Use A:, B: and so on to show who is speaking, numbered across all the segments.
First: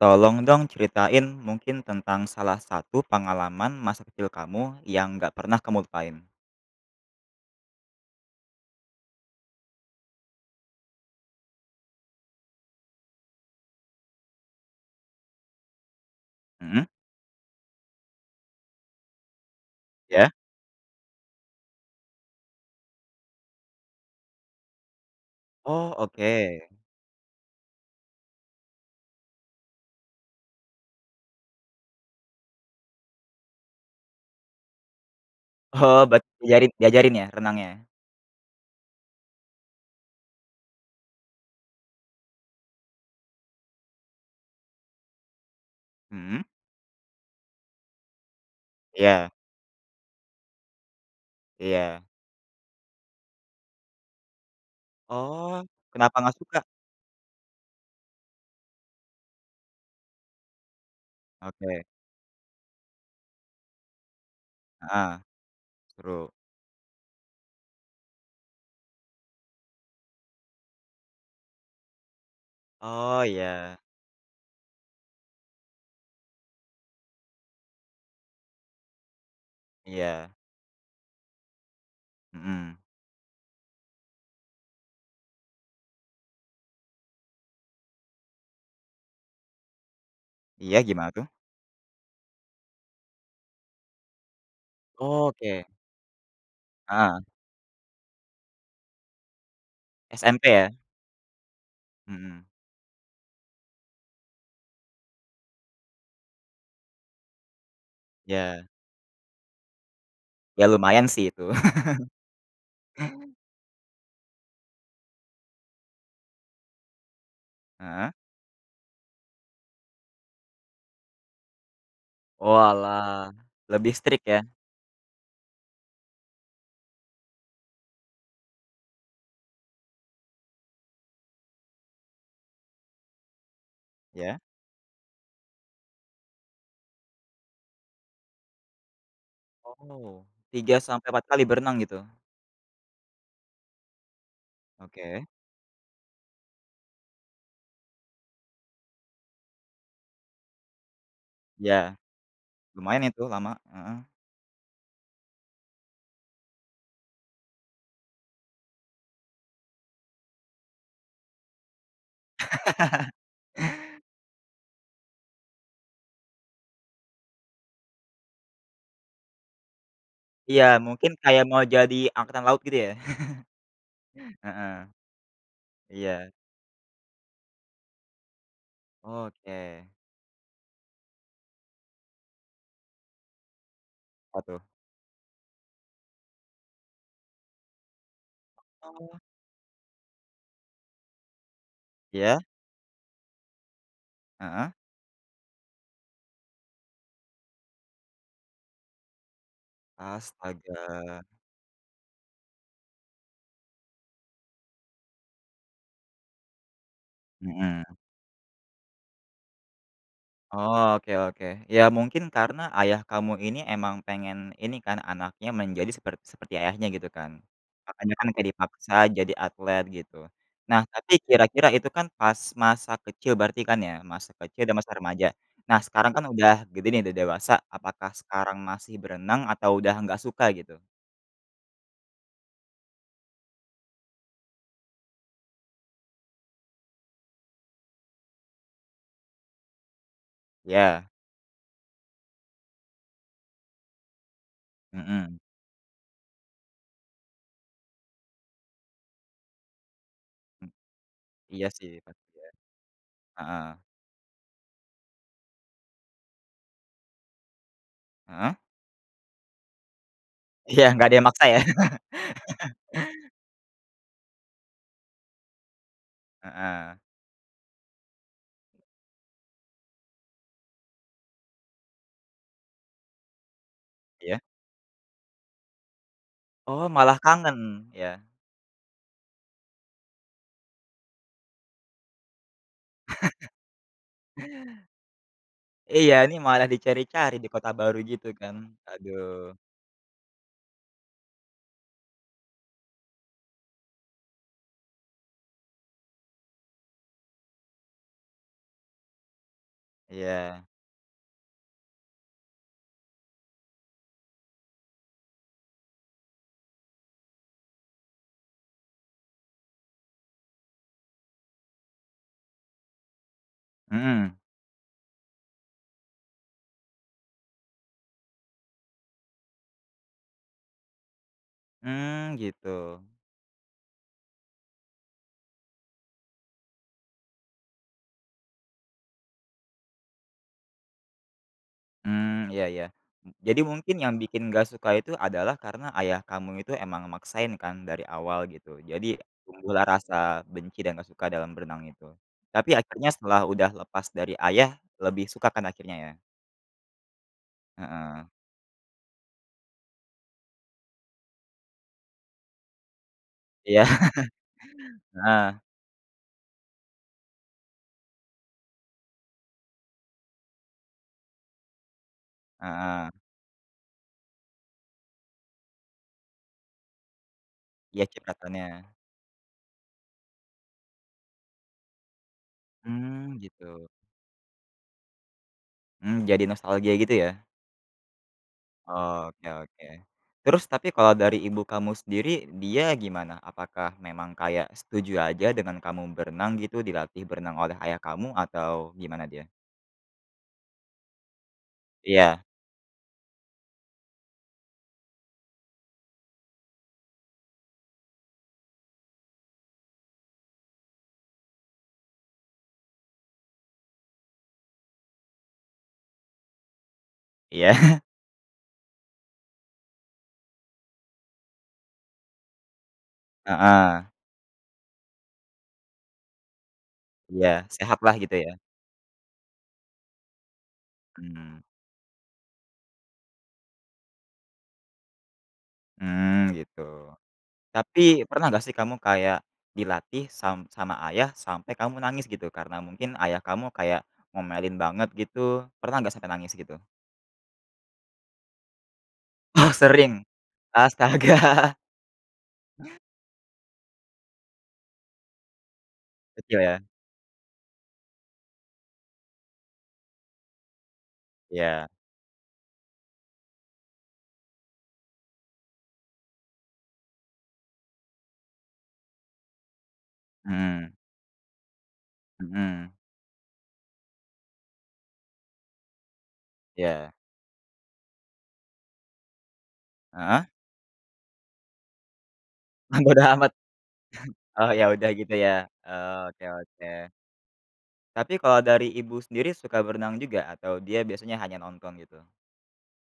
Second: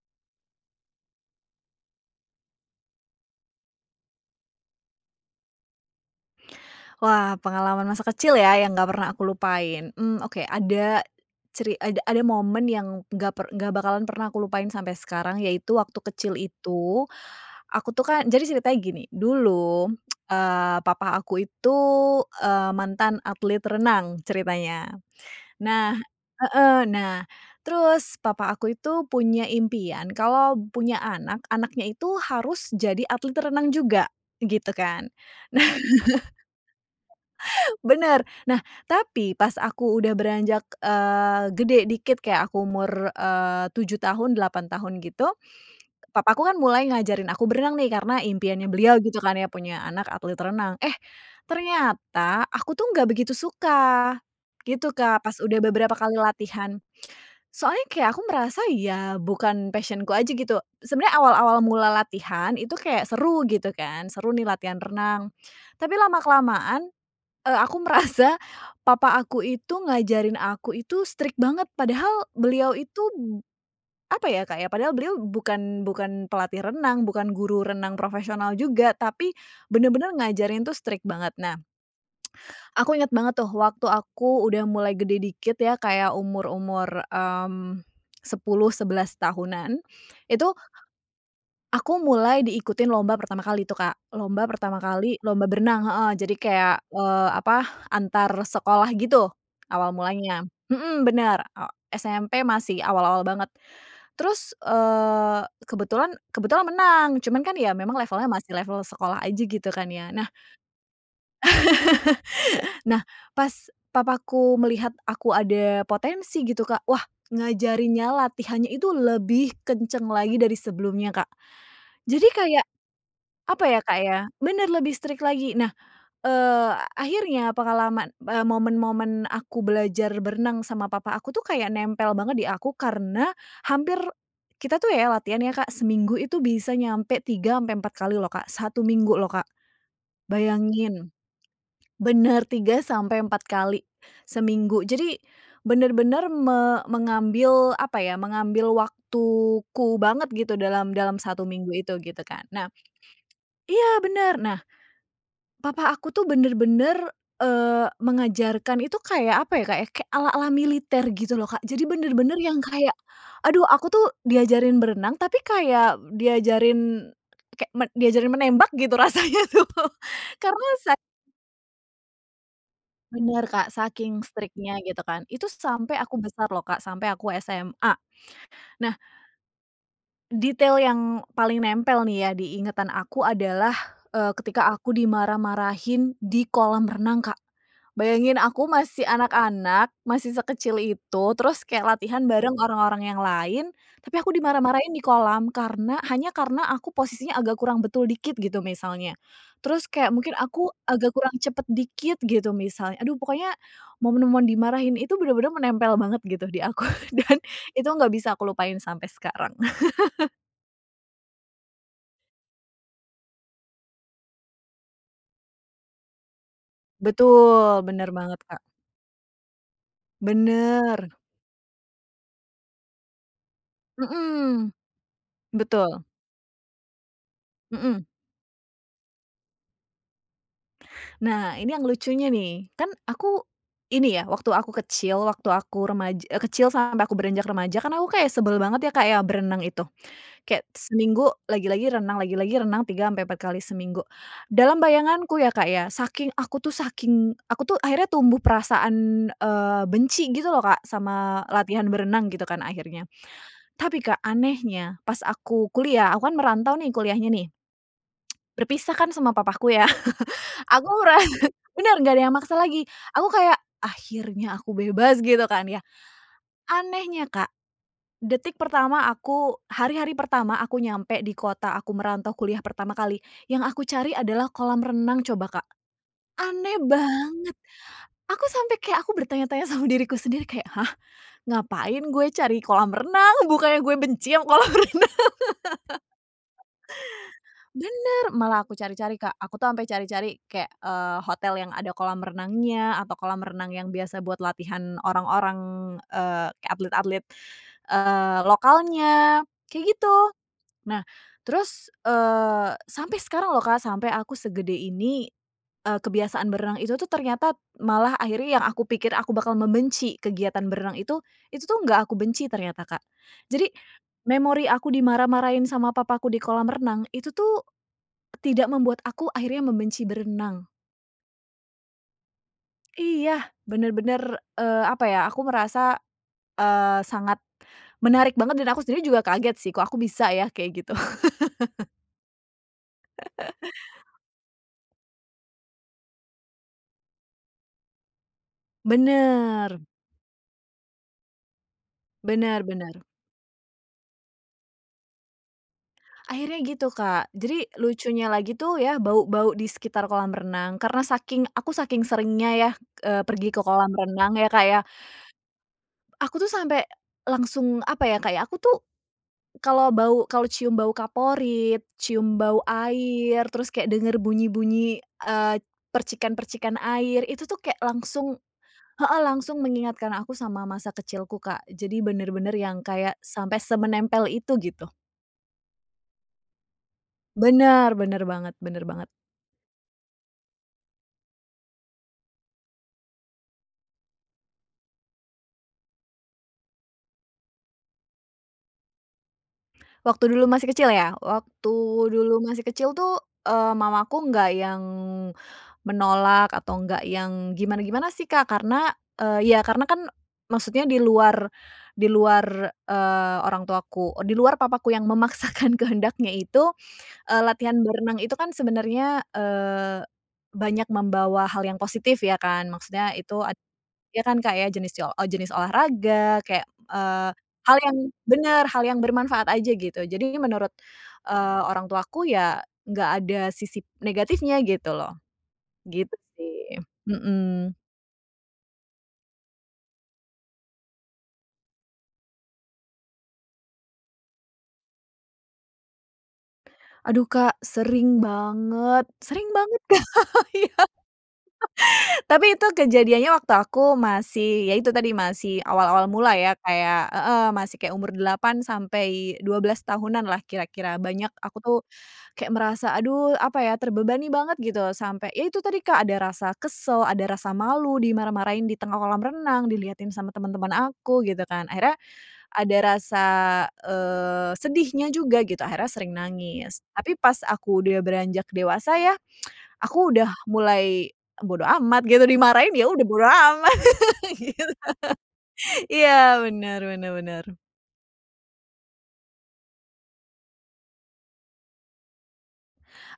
A: Tolong dong ceritain mungkin tentang salah satu pengalaman masa kecil kamu yang gak pernah kamu lupain.
B: Wah, pengalaman masa kecil ya yang nggak pernah aku lupain. Mmm, oke ada ceri ada ada momen yang nggak per nggak bakalan pernah aku lupain sampai sekarang yaitu waktu kecil
A: Mhm.
B: itu, aku tuh kan jadi ceritanya gini dulu,
A: Ya?
B: eee, papa aku itu, eee, mantan atlet renang ceritanya.
A: Oh
B: Nah
A: oke.
B: heeh nah terus papa aku itu punya impian kalau punya anak, anaknya itu harus jadi atlet renang juga gitu kan. Nah
A: Oh berarti jarin diajarin ya renangnya?
B: bener, nah tapi pas aku udah beranjak, eee, gede dikit kayak aku umur, eee, 7 tahun, 8 tahun gitu, papa
A: Mhm.
B: aku kan mulai ngajarin aku berenang nih karena impiannya beliau gitu
A: Ya.
B: kan ya punya anak atlet renang. Eh,
A: Iya.
B: ternyata aku tuh ga begitu suka gitu Kak pas udah
A: Oh
B: beberapa
A: kenapa
B: kali
A: nggak suka?
B: latihan. Soalnya kayak aku merasa ya bukan passion-ku aja gitu. Sebenarnya awal-awal
A: Oke.
B: mula latihan itu kayak seru gitu kan. Seru nih latihan
A: Heeh,
B: renang. Tapi
A: seru.
B: lama-kelamaan, eee, aku merasa papa aku itu ngajarin aku itu strict banget padahal beliau itu,
A: Oh iya.
B: apa ya Kak, ya padahal beliau bukan bukan pelatih renang, bukan guru renang profesional juga tapi bener-bener
A: Iya.
B: ngajarin tuh strict banget. Nah,
A: Mhm.
B: aku inget banget tuh waktu aku udah mulai gede dikit ya kayak umur-umur, mmm, 10, 11 tahunan itu
A: Iya, gimana tuh?
B: aku mulai diikutin lomba pertama kali tuh Kak, lomba pertama kali
A: Oh,
B: lomba
A: oke.
B: berenang heeh, jadi kayak,
A: Ah.
B: eee, apa antar sekolah gitu awal mulanya.
A: SMP ya?
B: Mhm bener, eee, SMP
A: Mhm.
B: masih awal-awal banget, terus, eee, kebetulan kebetulan menang cuman kan ya memang levelnya masih
A: Ya.
B: level sekolah aja gitu kan ya, nah
A: Ya lumayan sih itu.
B: Nah, pas papaku melihat aku ada potensi gitu Kak wah ngajarinnya
A: Heeh.
B: latihannya itu lebih kencang lagi dari sebelumnya Kak, jadi kayak
A: Oalah,
B: apa ya
A: lebih
B: Kak ya?
A: strict ya.
B: Bener lebih strict lagi. Nah, eee, akhirnya pengalaman, eee, momen-momen aku belajar berenang sama papa aku tuh kayak nempel banget di aku karena hampir
A: Ya.
B: kita tuh ya latihan ya Kak seminggu itu bisa nyampe 3 ampe 4 kali loh Kak, 1 minggu loh Kak.
A: Oh. tiga sampai
B: Bayangin
A: empat kali berenang gitu?
B: bener 3 sampai 4 kali seminggu jadi
A: Oke.
B: benar-benar me mengambil apa ya, mengambil waktuku banget gitu dalam dalam 1 minggu itu
A: Ya.
B: gitu kan. Nah
A: Lumayan itu lama.
B: iya
A: Heeh.
B: bener, nah papa aku tuh bener-bener, eee, mengajarkan itu kayak apa ya, Kak ya, kek ala-ala militer gitu loh Kak, jadi bener-bener yang kayak, aduh aku tuh diajarin berenang, tapi kayak diajarin kayak men diajarin menembak gitu rasanya tuh
A: Iya
B: karena sa
A: mungkin kayak mau jadi angkatan laut gitu ya?
B: Bener Kak saking
A: Heeh,
B: strict-nya gitu kan, itu sampai aku
A: iya.
B: besar loh Kak, sampai aku SMA, nah
A: Oke.
B: detail yang paling nempel nih ya diingatan aku adalah, eee,
A: Apa tuh?
B: ketika aku dimarah-marahin di kolam renang Kak. Bayangin aku masih
A: Oh.
B: anak-anak, masih sekecil itu, terus kayak latihan
A: Ya.
B: bareng orang-orang yang lain, tapi aku
A: Heeh.
B: dimarah-marahin di kolam karena hanya karena aku posisinya agak kurang betul dikit gitu misalnya. Terus kayak mungkin aku agak
A: Astaga.
B: kurang cepet dikit gitu misal. Aduh pokoknya momen-momen dimarahin itu bener-bener menempel banget gitu di aku dan itu
A: Mhm.
B: nggak bisa aku lupain sampai sekarang.
A: Oh oke oke ya mungkin karena ayah kamu ini emang pengen ini kan anaknya menjadi seper seperti ayahnya gitu kan.
B: Betul, bener
A: Makanya kan
B: banget
A: kayak
B: Kak.
A: dipaksa jadi atlet gitu. Nah tapi
B: Bener.
A: kira-kira itu kan pas masa kecil berarti kan ya, masa kecil
B: Mhm.
A: dan masa remaja. Nah
B: Betul.
A: sekarang kan udah gede nih udah dewasa,
B: Mhm.
A: apakah sekarang masih berenang atau udah nggak suka gitu?
B: Nah ini yang lucunya nih kan aku ini ya, waktu aku kecil waktu aku remaj e kecil sampai aku beranjak remaja kan aku kaya sebel banget ya Kak ya berenang itu, kayak
A: Ya.
B: seminggu lagi-lagi renang lagi-lagi renang 3 ampe 4 kali seminggu dalam
A: Mhm.
B: bayanganku ya Kak ya, saking aku tuh saking aku tuh akhirnya tumbuh perasaan, eee, benci gitu loh
A: Mmm.
B: Kak sama
A: Iya
B: latihan
A: sih,.
B: berenang gitu
A: [unintelligible]
B: kan akhirnya,
A: Heeh.
B: tapi Kak anehnya pas aku kuliah, aku kan merantau nih kuliahnya nih.
A: Heeh?
B: Berpisah kan sama papaku ya
A: Iya
B: aku
A: nggak
B: mera
A: ada yang maksa ya.
B: bener nggak ada yang maksa lagi. Aku kayak, "Akhirnya aku bebas." gitu kan ya.
A: Heeh.
B: Anehnya Kak, detik pertama aku hari-hari pertama aku nyampe di kota aku merantau kuliah pertama kali, yang aku cari
A: Iya.
B: adalah kolam renang coba Kak. Aneh
A: Oh malah
B: banget.
A: kangen ya.
B: Aku sampe kayak aku bertanya-tanya sama diriku sendiri kayak, "Hah? Ngapain gue cari kolam renang? Bukannya gue benci ama kolam renang?"
A: Iya ini malah dicari-cari di kota baru gitu
B: Bener.
A: kan?
B: Malah aku cari-cari Kak. Aku
A: Aduh.
B: tuh ampe cari-cari kayak, eee, hotel yang ada kolam renangnya atau kolam renang yang biasa buat latihan orang-orang, eee, kayak atlet-atlet, eee, lokalnya kayak gitu.
A: Iya.
B: Nah terus, eee, sampai sekarang loh Kak sampai aku segede ini, eee, kebiasaan berenang itu tuh ternyata malah akhirnya yang aku pikir aku bakal membenci kegiatan berenang itu, itu tuh nggak aku benci ternyata Kak. Jadi
A: Mhm.
B: memori aku dimarah-marahin sama papaku di kolam renang itu tuh tidak membuat aku akhirnya membenci berenang.
A: Mmm gitu.
B: Iya benar-benar, eee, apa ya aku merasa, eee, sangat menarik banget dan aku sendiri juga kaget sih kok aku bisa ya kayak gitu?
A: Mmm iya iya. M jadi mungkin yang bikin gak suka itu adalah karena ayah kamu itu emang maksain kan dari awal gitu, jadi tumbuh
B: Bener.
A: lah rasa benci dan gak suka dalam berenang itu.
B: Bener
A: Tapi
B: bener
A: akhirnya setelah udah lepas dari ayah lebih suka kan akhirnya ya?
B: Akhirnya gitu Kak, jadi lucunya
A: Heeh.
B: lagi tuh ya bau-bau di sekitar kolam renang karena saking aku saking seringnya ya, eee, pergi ke
A: Iya.
B: kolam renang ya Kak ya.
A: Heeh.
B: Aku tuh sampai langsung apa ya Kak, ya aku tuh kalau bau kalau cium bau kaporit, cium bau
A: Heeh.
B: air, terus kayak dengar bunyi-bunyi, eee, percikan-percikan air itu tuh kayak
A: Iya,
B: langsung
A: cipratannya.
B: heeh langsung mengingatkan aku sama masa kecilku Kak. Jadi bener-bener yang kayak
A: Mmm,
B: sampai
A: gitu.
B: semenempel itu gitu.
A: Mmm, jadi nostalgia gitu ya?
B: Bener, bener banget bener banget.
A: Oke oke. Terus tapi kalau dari ibu kamu sendiri dia gimana? Apakah memang kayak setuju aja dengan kamu berenang gitu dilatih berenang oleh ayah kamu atau gimana dia?
B: Waktu dulu masih kecil ya. Waktu dulu
A: Iya.
B: masih kecil tuh, eee, mamaku nggak yang menolak atau nggak yang gimana-gimana sih, Kak, karena, eee, ya karena kan maksudnya di luar di luar, eee, orang tuaku, e di luar papaku yang memaksakan kehendaknya itu, eee, latihan
A: Iya.
B: berenang itu kan sebenarnya, eee, banyak membawa hal yang positif ya kan, maksudnya itu ed
A: Heeh.
B: iya kan, Kak, ya, jenis ce o o jenis olahraga kayak, eee,
A: Iya,
B: hal yang
A: sehatlah gitu ya.
B: bener hal yang bermanfaat aja gitu, jadi menurut, eee,
A: Mmm.
B: orang tuaku ya, nggak ada sisi negatifnya gitu loh, gitu
A: Mmm
B: sih.
A: gitu.
B: Mhm.
A: Tapi pernah gak sih kamu kayak dilatih sam sama ayah sampai kamu menangis gitu karena mungkin ayah kamu kayak ngomelin banget gitu, pernah gak sampai nangis gitu?
B: Aduh, Kak, sering banget sering
A: Ah
B: banget, Kak,
A: sering.
B: iya.
A: Astaga.
B: Tapi itu kejadiannya waktu aku masih ya itu tadi masih awal-awal mula ya,
A: Kecil ya.
B: kayak heeh, masih kayak umur 8 sampai 12 tahunanlah kira-kira, banyak aku tuh
A: Iya.
B: kayak merasa aduh apa ya, terbebani banget gitu, sampai yaitu tadi, Kak, ada rasa kesel, ada rasa malu dimarah-marahin di tengah kolam renang, dilihatin sama teman-teman
A: Mhm.
B: aku gitu kan, akhirnya ada
A: Mhm.
B: rasa, eee, sedihnya juga gitu, akhirnya sering nangis.
A: Iya.
B: Tapi pas aku udah beranjak dewasa ya, aku udah
A: Heeh.
B: mulai e bodo amat gitu dimarahin ya, udah
A: Bodo
B: bodo
A: amat.
B: amat
A: Oh
B: gitu.
A: ya udah gitu ya,
B: Iya,
A: oke
B: bener
A: oke.
B: bener bener.
A: Tapi kalau dari ibu sendiri suka berenang juga atau dia biasanya hanya nonton gitu?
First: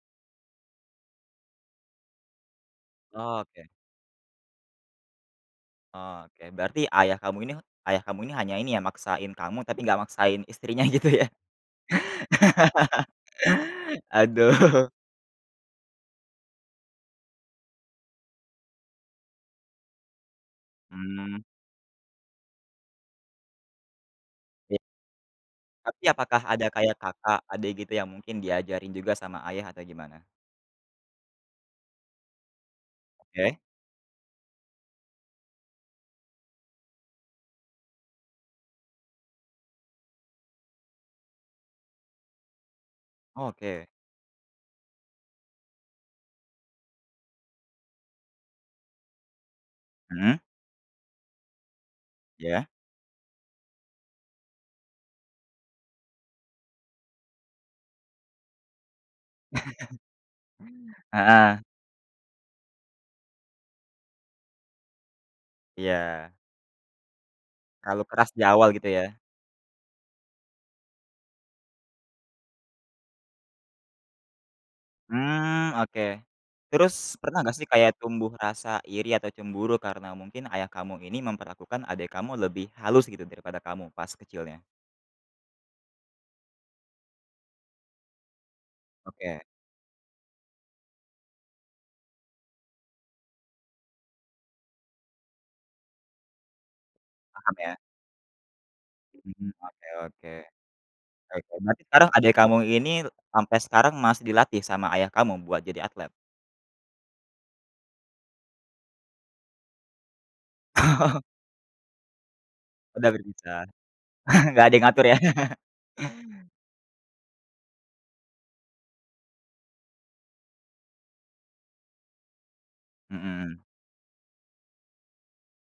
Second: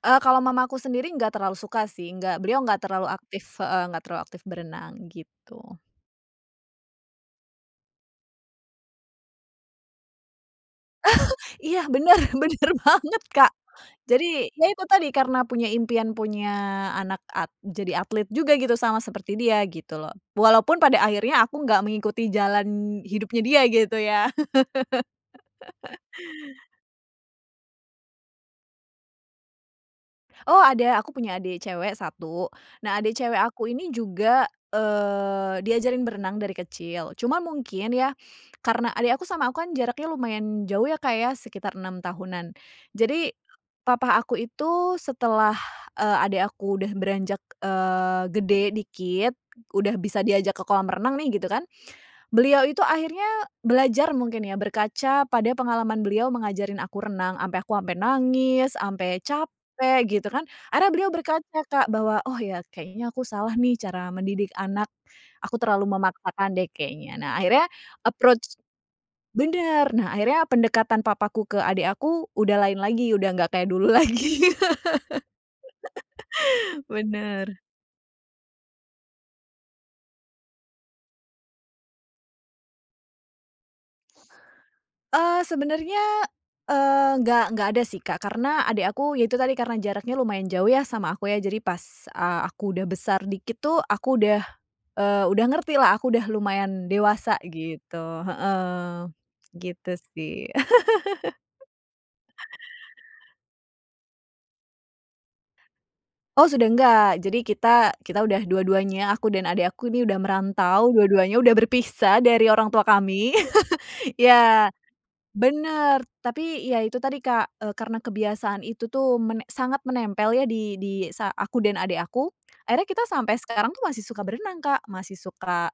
B: Eee, kalau mamaku sendiri nggak terlalu suka sih. Nggak beliau nggak terlalu aktif
A: Oke.
B: heeh, nggak terlalu aktif berenang gitu.
A: Oh oke, berarti ayah kamu ini ayah kamu ini hanya ini ya maksain kamu tapi nggak maksain istrinya gitu ya.
B: Iya bener bener banget, Kak.
A: Aduh.
B: Jadi, ya itu tadi, karena punya impian punya anak at jadi atlet juga gitu, sama seperti dia gitu loh. Walaupun pada akhirnya
A: Mmm.
B: aku enggak mengikuti jalan hidupnya dia gitu ya.
A: Iya. Tapi apakah ada kayak kakak adik gitu yang mungkin diajarin juga sama ayah atau gimana?
B: Oh ada aku punya adik cewek 1. Nah, adik cewek
A: Oke.
B: aku ini juga, eee, diajarin berenang dari kecil, cuma mungkin ya, karena adik aku sama aku kan jaraknya lumayan jauh ya, Kak, ya, sekitar 6 tahunan. Jadi
A: Oke.
B: Papa aku itu setelah, eee, adik aku udah beranjak, eee, gede dikit, udah bisa
A: Mhm.
B: diajak ke kolam renang nih gitu kan. Beliau
A: Iya.
B: itu akhirnya belajar mungkin ya berkaca pada pengalaman beliau mengajarin aku renang, sampe aku sampe nangis, sampe capek gitu kan. Ada beliau
A: Heeh.
B: berkaca, Kak, bahwa, "Oh ya, kayaknya aku salah nih cara mendidik anak, aku terlalu
A: Iya.
B: memaksakan deh kayaknya." Nah akhirnya
A: Terlalu keras di
B: approach
A: awal gitu ya.
B: bener, nah akhirnya pendekatan papaku ke adik aku, udah lain lagi udah nggak kayak dulu lagi.
A: Mmm, oke. Terus pernah gak
B: Bener.
A: sih kayak tumbuh rasa iri atau cemburu karena mungkin ayah kamu ini memperlakukan adik kamu lebih halus gitu, daripada kamu pas kecilnya?
B: Eee, sebenarnya, eee, nggak nggak ada sih, Kak, karena adik aku, ya
A: Oke.
B: itu tadi karena jaraknya lumayan jauh ya sama aku ya, jadi pas, eee, aku sudah besar dikit tuh, aku udah, eee, udah ngertilah aku udah lumayan dewasa
A: Paham ya.
B: gitu. Heeh,
A: Mhm, oke
B: gitu
A: oke.
B: sih.
A: Oke berarti sekarang adik kamu ini sampai sekarang masih dilatih sama ayah kamu buat jadi atlet?
B: Oh sudah enggak, jadi kita kita udah dua-duanya aku dan adik aku ini udah merantau
A: Oh.
B: dua-duanya, udah berpisah dari orang tua
A: Udah
B: kami.
A: berbicara. Enggak
B: Ya.
A: ada yang ngatur ya.
B: Bener, tapi ya itu tadi, Kak, eee, karena kebiasaan itu tuh mene sangat menempel ya, di di sa aku dan adik aku, akhirnya kita sampai
A: Mhm.
B: sekarang tuh masih suka berenang, Kak, masih suka,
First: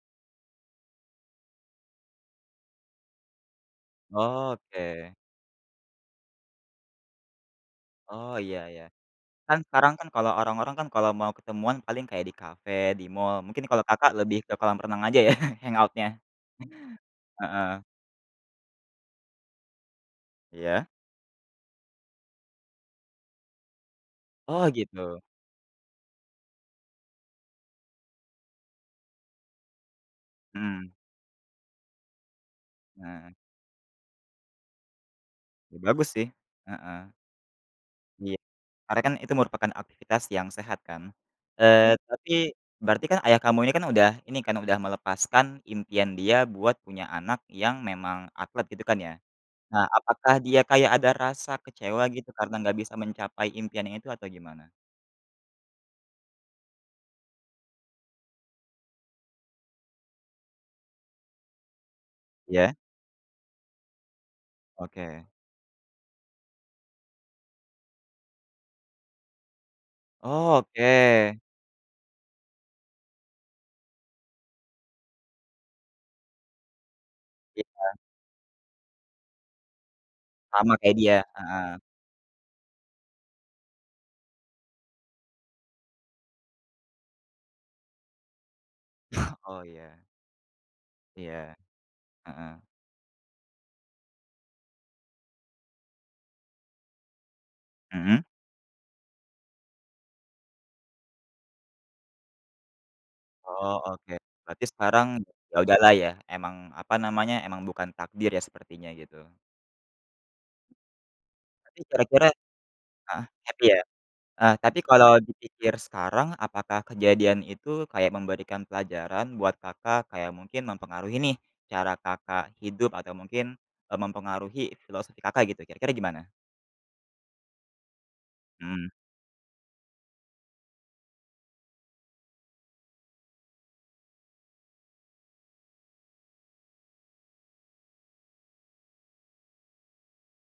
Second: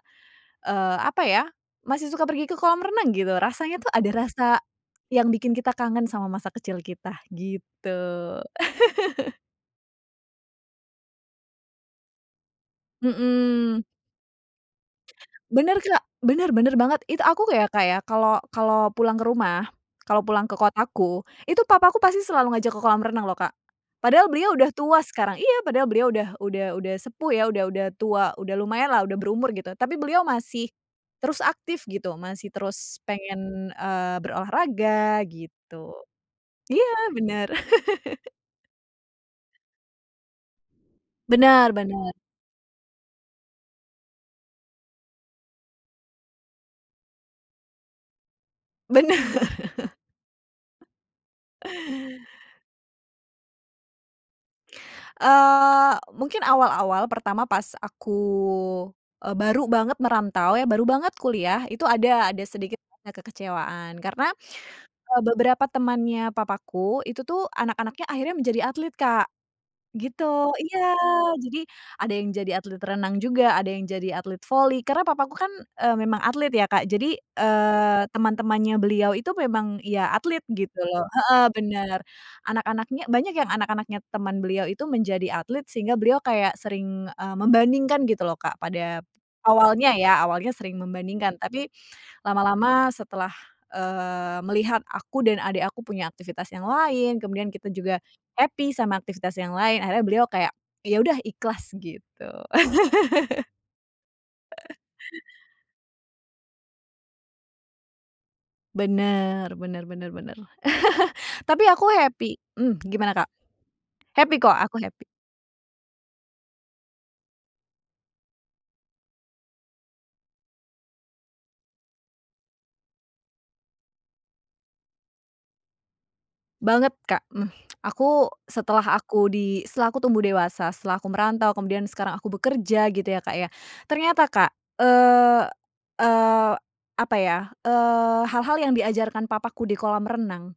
B: eee, apa ya, masih suka pergi ke kolam renang gitu, rasanya tuh ada rasa
A: Oke.
B: yang bikin kita kangen sama masa kecil kita,
A: Oh,
B: gitu.
A: iya iya. Kan sekarang kan kalau orang-orang kan kalau mau ketemuan paling kayak di kafe, di mall mungkin kalau
B: Mhm.
A: Kakak lebih ke kolam renang aja ya
B: Bener, Kak.
A: hangout-nya.
B: Bener, bener banget, itu aku kayak
A: Heeh.
B: kayak kalau kalau pulang ke rumah, kalau pulang ke
A: Iya.
B: kotaku, itu papaku pasti selalu ngajak ke kolam renang loh, Kak, padahal beliau
A: Oh
B: udah tua
A: gitu.
B: sekarang iya, padahal beliau udah udah udah sepuh ya, udah udah tua, udah lumayanlah udah berumur gitu, tapi beliau masih
A: Mhm.
B: terus aktif gitu, masih terus
A: Heeh.
B: pengen, eee, berolahraga
A: Ya
B: gitu.
A: bagus sih.
B: Iya,
A: Heeh.
B: bener.
A: Iya. Karena kan itu merupakan aktivitas yang sehat kan.
B: Bener,
A: Eee,
B: bener.
A: tapi berarti kan ayah kamu ini kan udah ini kan, udah melepaskan impian dia buat punya anak yang memang atlet gitu kan, ya.
B: Bener.
A: Nah, apakah dia kayak ada rasa kecewa gitu, karena nggak bisa mencapai impian ini tuh atau gimana?
B: Eee, mungkin awal-awal pertama pas aku, eee, baru banget merantau ya, baru banget kuliah itu ada ada
A: Iya.
B: sedikit nge kekecewaan, karena, eee,
A: Oke.
B: beberapa temannya papaku, itu tuh anak-anaknya akhirnya menjadi atlet, Kak. gitu
A: Oh
B: iya.
A: oke.
B: Jadi ada yang jadi atlet renang juga, ada yang jadi atlet voli, karena papaku kan, eee, memang atlet ya, Kak, jadi,
A: Iya.
B: eee, teman-temannya beliau itu memang ya atlet
A: Sama
B: gitu
A: kayak
B: loh,
A: dia.
B: heeh,
A: Heeh.
B: benar. Anak-anaknya banyak yang anak-anaknya teman beliau itu menjadi atlet, sehingga beliau kayak sering, eee, membandingkan gitu loh, Kak, pada p
A: Oh
B: awalnya
A: iya.
B: ya, awalnya sering membandingkan,
A: Iya.
B: tapi
A: Mhm.
B: lama-lama setelah, eee, melihat aku dan adik aku punya aktivitas yang lain, kemudian kita juga
A: Mhm.
B: happy sama aktivitas yang lain, akhirnya beliau kayak, ya udah ikhlas, gitu.
A: Oh oke, berarti
B: Heeh.
A: sekarang ya udahlah ya, emang apa namanya, emang bukan takdir ya, sepertinya gitu.
B: Bener, bener bener bener. Tapi
A: Tapi
B: aku
A: kira-kira
B: happy mhm, gimana,
A: heeh,
B: Kak?
A: happy ya.
B: Happy
A: Heeh
B: kok,
A: tapi
B: aku happy.
A: kalau dipikir sekarang apakah kejadian itu kayak memberikan pelajaran buat Kakak kayak mungkin mempengaruhi nih, cara Kakak hidup atau mungkin, eee, mempengaruhi filosofi Kakak gitu, kira-kira gimana?
B: Banget, Kak. Aku, setelah
A: Mhm.
B: aku di setelah aku tumbuh dewasa, setelah aku merantau, kemudian sekarang aku bekerja gitu ya, Kak, ya, ternyata, Kak, eee eee, apa ya, eee, hal-hal yang diajarkan papaku di kolam renang,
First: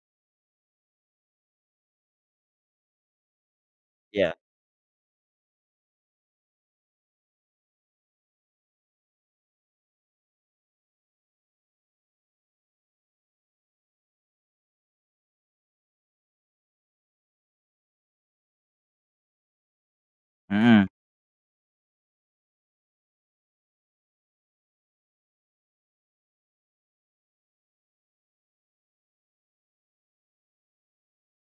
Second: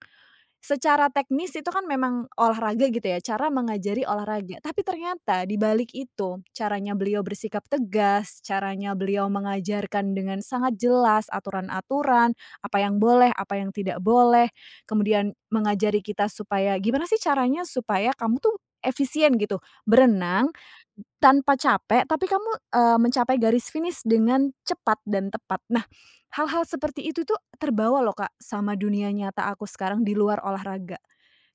B: secara teknis itu kan memang olahraga gitu ya, cara mengajari
A: Iya.
B: olahraga. Tapi ternyata dibalik itu, caranya beliau bersikap tegas, caranya beliau mengajarkan dengan sangat jelas aturan-aturan, apa yang boleh, apa yang tidak boleh, kemudian mengajari kita supaya gimana sih caranya supaya kamu tuh efisien gitu. Berenang b
A: Mhm.
B: tanpa capek tapi kamu, eee, mencapai garis finish dengan cepat dan tepat. Nah, hal-hal seperti itu tuh terbawa loh, Kak, sama dunia nyata aku sekarang di luar olahraga.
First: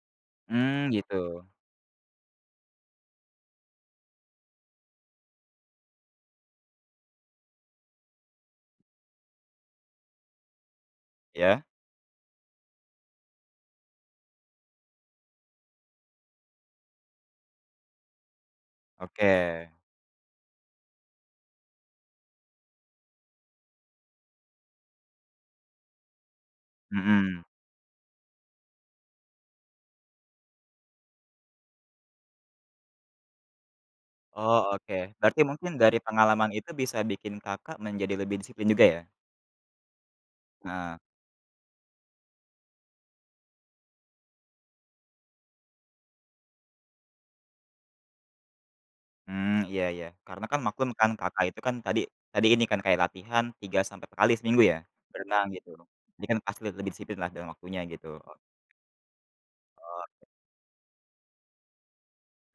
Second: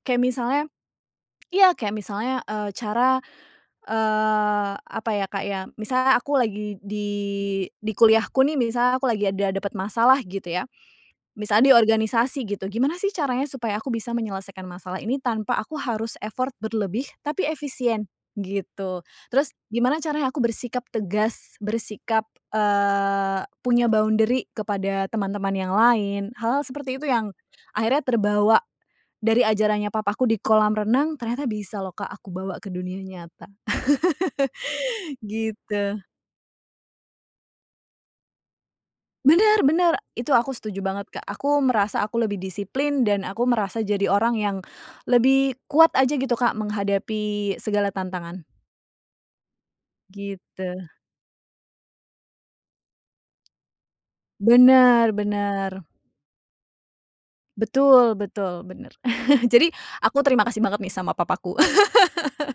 B: Kayak misalnya,
A: Mmm, gitu.
B: iya, kayak misalnya, eee, cara, eee, apa ya, Kak, ya, misalnya aku lagi di di kuliahku nih. Misalnya aku lagi ada dapat masalah gitu ya.
A: Iya.
B: Misalnya di organisasi gitu. Gimana sih caranya supaya aku bisa menyelesaikan masalah ini tanpa aku harus effort berlebih, tapi efisien, gitu. Terus
A: Oke.
B: gimana caranya aku bersikap tegas bersikap, eee, punya boundary kepada teman-teman yang lain. Hal-hal seperti itu yang
A: Mhm.
B: akhirnya terbawa dari ajarannya papaku di kolam renang ternyata bisa loh, Kak, aku bawa ke dunia nyata.
A: Oh, oke. Berarti mungkin
B: gitu.
A: dari pengalaman itu bisa bikin Kakak menjadi lebih disiplin juga ya?
B: Bener, bener. Itu aku setuju
A: Heeh.
B: banget, Kak, aku merasa aku lebih disiplin dan aku merasa jadi orang yang lebih kuat aja gitu, Kak, menghadapi segala tantangan.
A: Hmm, iya iya. Karena kan
B: Gitu.
A: maklum kan Kakak itu kan tadi tadi ini kan kayak latihan 3 sampai 4 kali seminggu ya,
B: Bener,
A: berenang gitu.
B: bener.
A: Ini kan pasti le lebih disiplin lah dengan waktunya gitu
B: Betul,
A: oke.
B: betul, bener. Jadi aku
A: Oke.
B: terima kasih banget nih sama papaku.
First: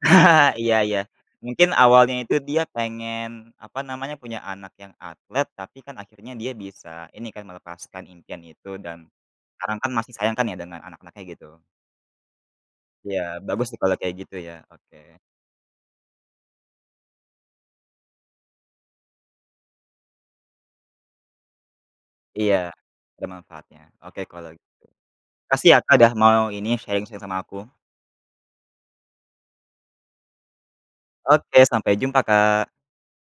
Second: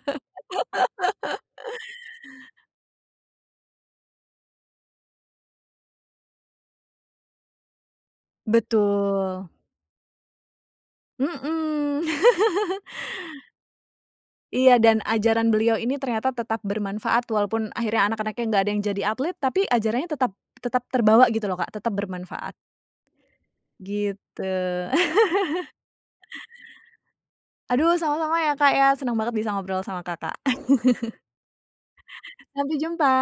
A: Iya iya. Mungkin awalnya itu dia pengen apa namanya, punya anak yang atlet tapi kan akhirnya dia bisa ini kan, melepaskan impian itu dan
B: Betul.
A: karena kan masih sayang kan ya, dengan anak-anaknya gitu.
B: Mhm.
A: Iya, bagus sih kalau kayak gitu ya,
B: Iya dan
A: oke.
B: ajaran beliau ini ternyata tetap bermanfaat walaupun akhirnya anak-anaknya nggak ada yang jadi atlet, tapi ajarannya tetap tetap terbawa gitu loh, Kak, tetap bermanfaat.
A: Iya, ada manfaatnya.
B: Gitu.
A: Oke kalau gitu. Makasih ya, Kak, udah mau ini sharing-sharing sama aku.
B: Aduh sama-sama ya, Kak, ya, senang banget bisa ngobrol sama Kakak.
A: Oke sampai jumpa, Kak.
B: Sampai jumpa.